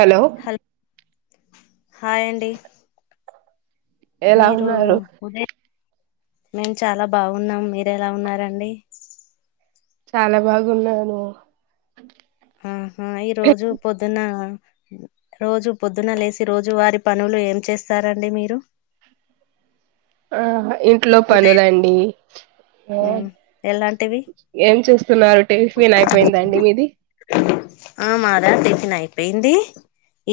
Hello హ hi అండి ఎలా మీరు ఉన్నారు ఉదయం మేము చాలా బాఉన్నాం మీర్ ఎలా ఉన్నారండి చాలా బాగున్నాను ఆహా ఈ రోజు పొద్దున రోజు పొద్దున లేసి రోజు వారి పనులు ఏం చేస్తారండి మీరు? ఆ ఇంట్లో ఉదయం పనులండి మే ఉమ్ ఎలాంటివి ఏం చూస్తున్నారు టిఫిన్ అయిపోయిందండి మీది ఆ మాదా టిఫిన్ అయిపోయింది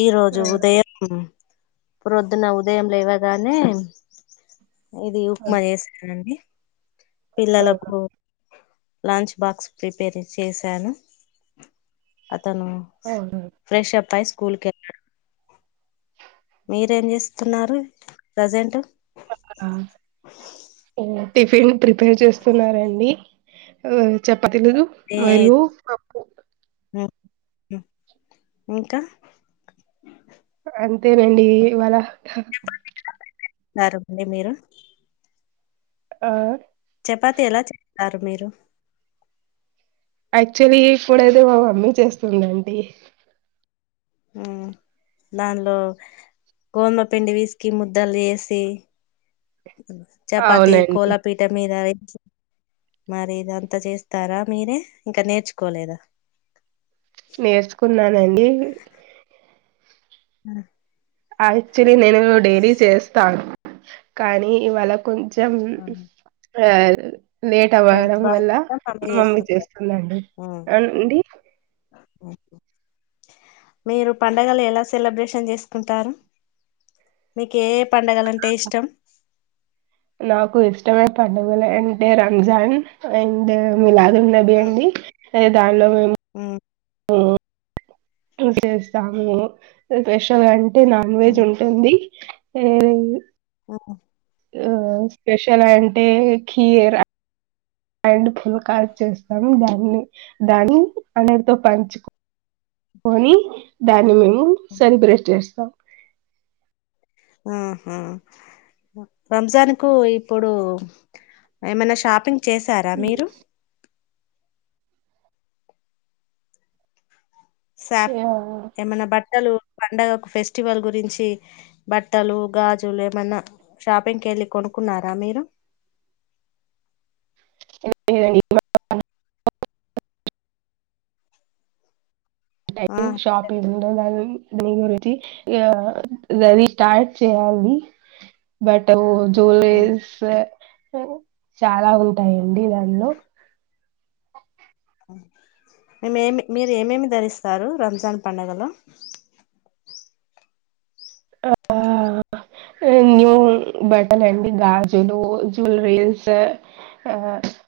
ఈ ఆ రోజు ఉదయం ప్రొద్దున్న ఉదయం లేవగానే ఇది ఉప్మా చేస్తనండి ఆ పిల్లలకూ లంచ్ బాక్స్ ప్రిపేర్ చేశాను తను అవును. ఫ్రెష్ అప్ ఐస్ స్కూల్ కె మీరేం చేస్తున్నారు ప్రజెంట్ ఆ టిఫిన్ ప్రిపేర్ చేస్తున్నారండి చె పతిలు మరియ పప్పు ఇంక అంతేనండి ఇవాళ వస్తారు మీరు అ చపాతి ఎలా చేస్తారు మీరు యాక్చువల్లి ఇప్పుడేదో మా మమ్మీ చేస్తుందండి దానిలో గోమపిండి వేసి కింద ముద్దలు వేసి చపాతి అవునండి కోలాపీీఠ మీద మరి ఇదంతా చేస్తారా మీరే ఇంక నేర్చుకోలేదా నేర్చుకున్నానండి హు హ యాక్చువలీ నేను డైలీ చేస్తాన్ కానీ ఇవాళ కొంచం ఆహా! యా లేట్ హెల్త్ అవ్వడం వల్ల బాగా మమ్మీ చేస్తుంటారు చేస్తుందండి హ్మ్. అవునండి మీరు పండగలు ఎలా సెలబ్రేషన్ చేసుకుంటారు మీ కెఏ నాకు ఇష్టమై పండుగలు అంటె రంజాన్ అండ్ మిలాద్ ఉన్నవి అండి సరె దార్లో ఉమ్ విస్రేస్తాము స్పషల్గా అంటె నాన్ వెజ్ హ్మ్. ఉంటుంది ఏయ్ [unintelligible] ఆ స్పెషల్ అంటే ఖీర్ అండ్ పులకా చేస్తాము దాన్ని దాన్ని అన్నటితో పంచుకొని దాన్ని మేము సెలబ్రేట్ చేస్తాం ఆహా రంజాన్ కు ఇప్పుడు ఏమైన షాపింగ్ చేశార మీరు శాప్ యాహ్! ఏమన్నా బట్టలు పండగ ఒక ఫెస్టివల్ గురించి బట్టలు గాజులు ఏమన్న షాపింగ్కి వెళ్ళి కొనుకున్నార మీరు [inaudible] ఆ [unintelligible] షాపింగ్ అల [inaudible] జ్యూలేర్ షాప్ చాల ఉంటాయంండి దానిలో మేము ఏమి మీరు ఏమేమి ధరిస్తారు రంజాన్ పండగలో ఆ న్యూ బట్టల అండి గాజులు జులరీస్ ఆ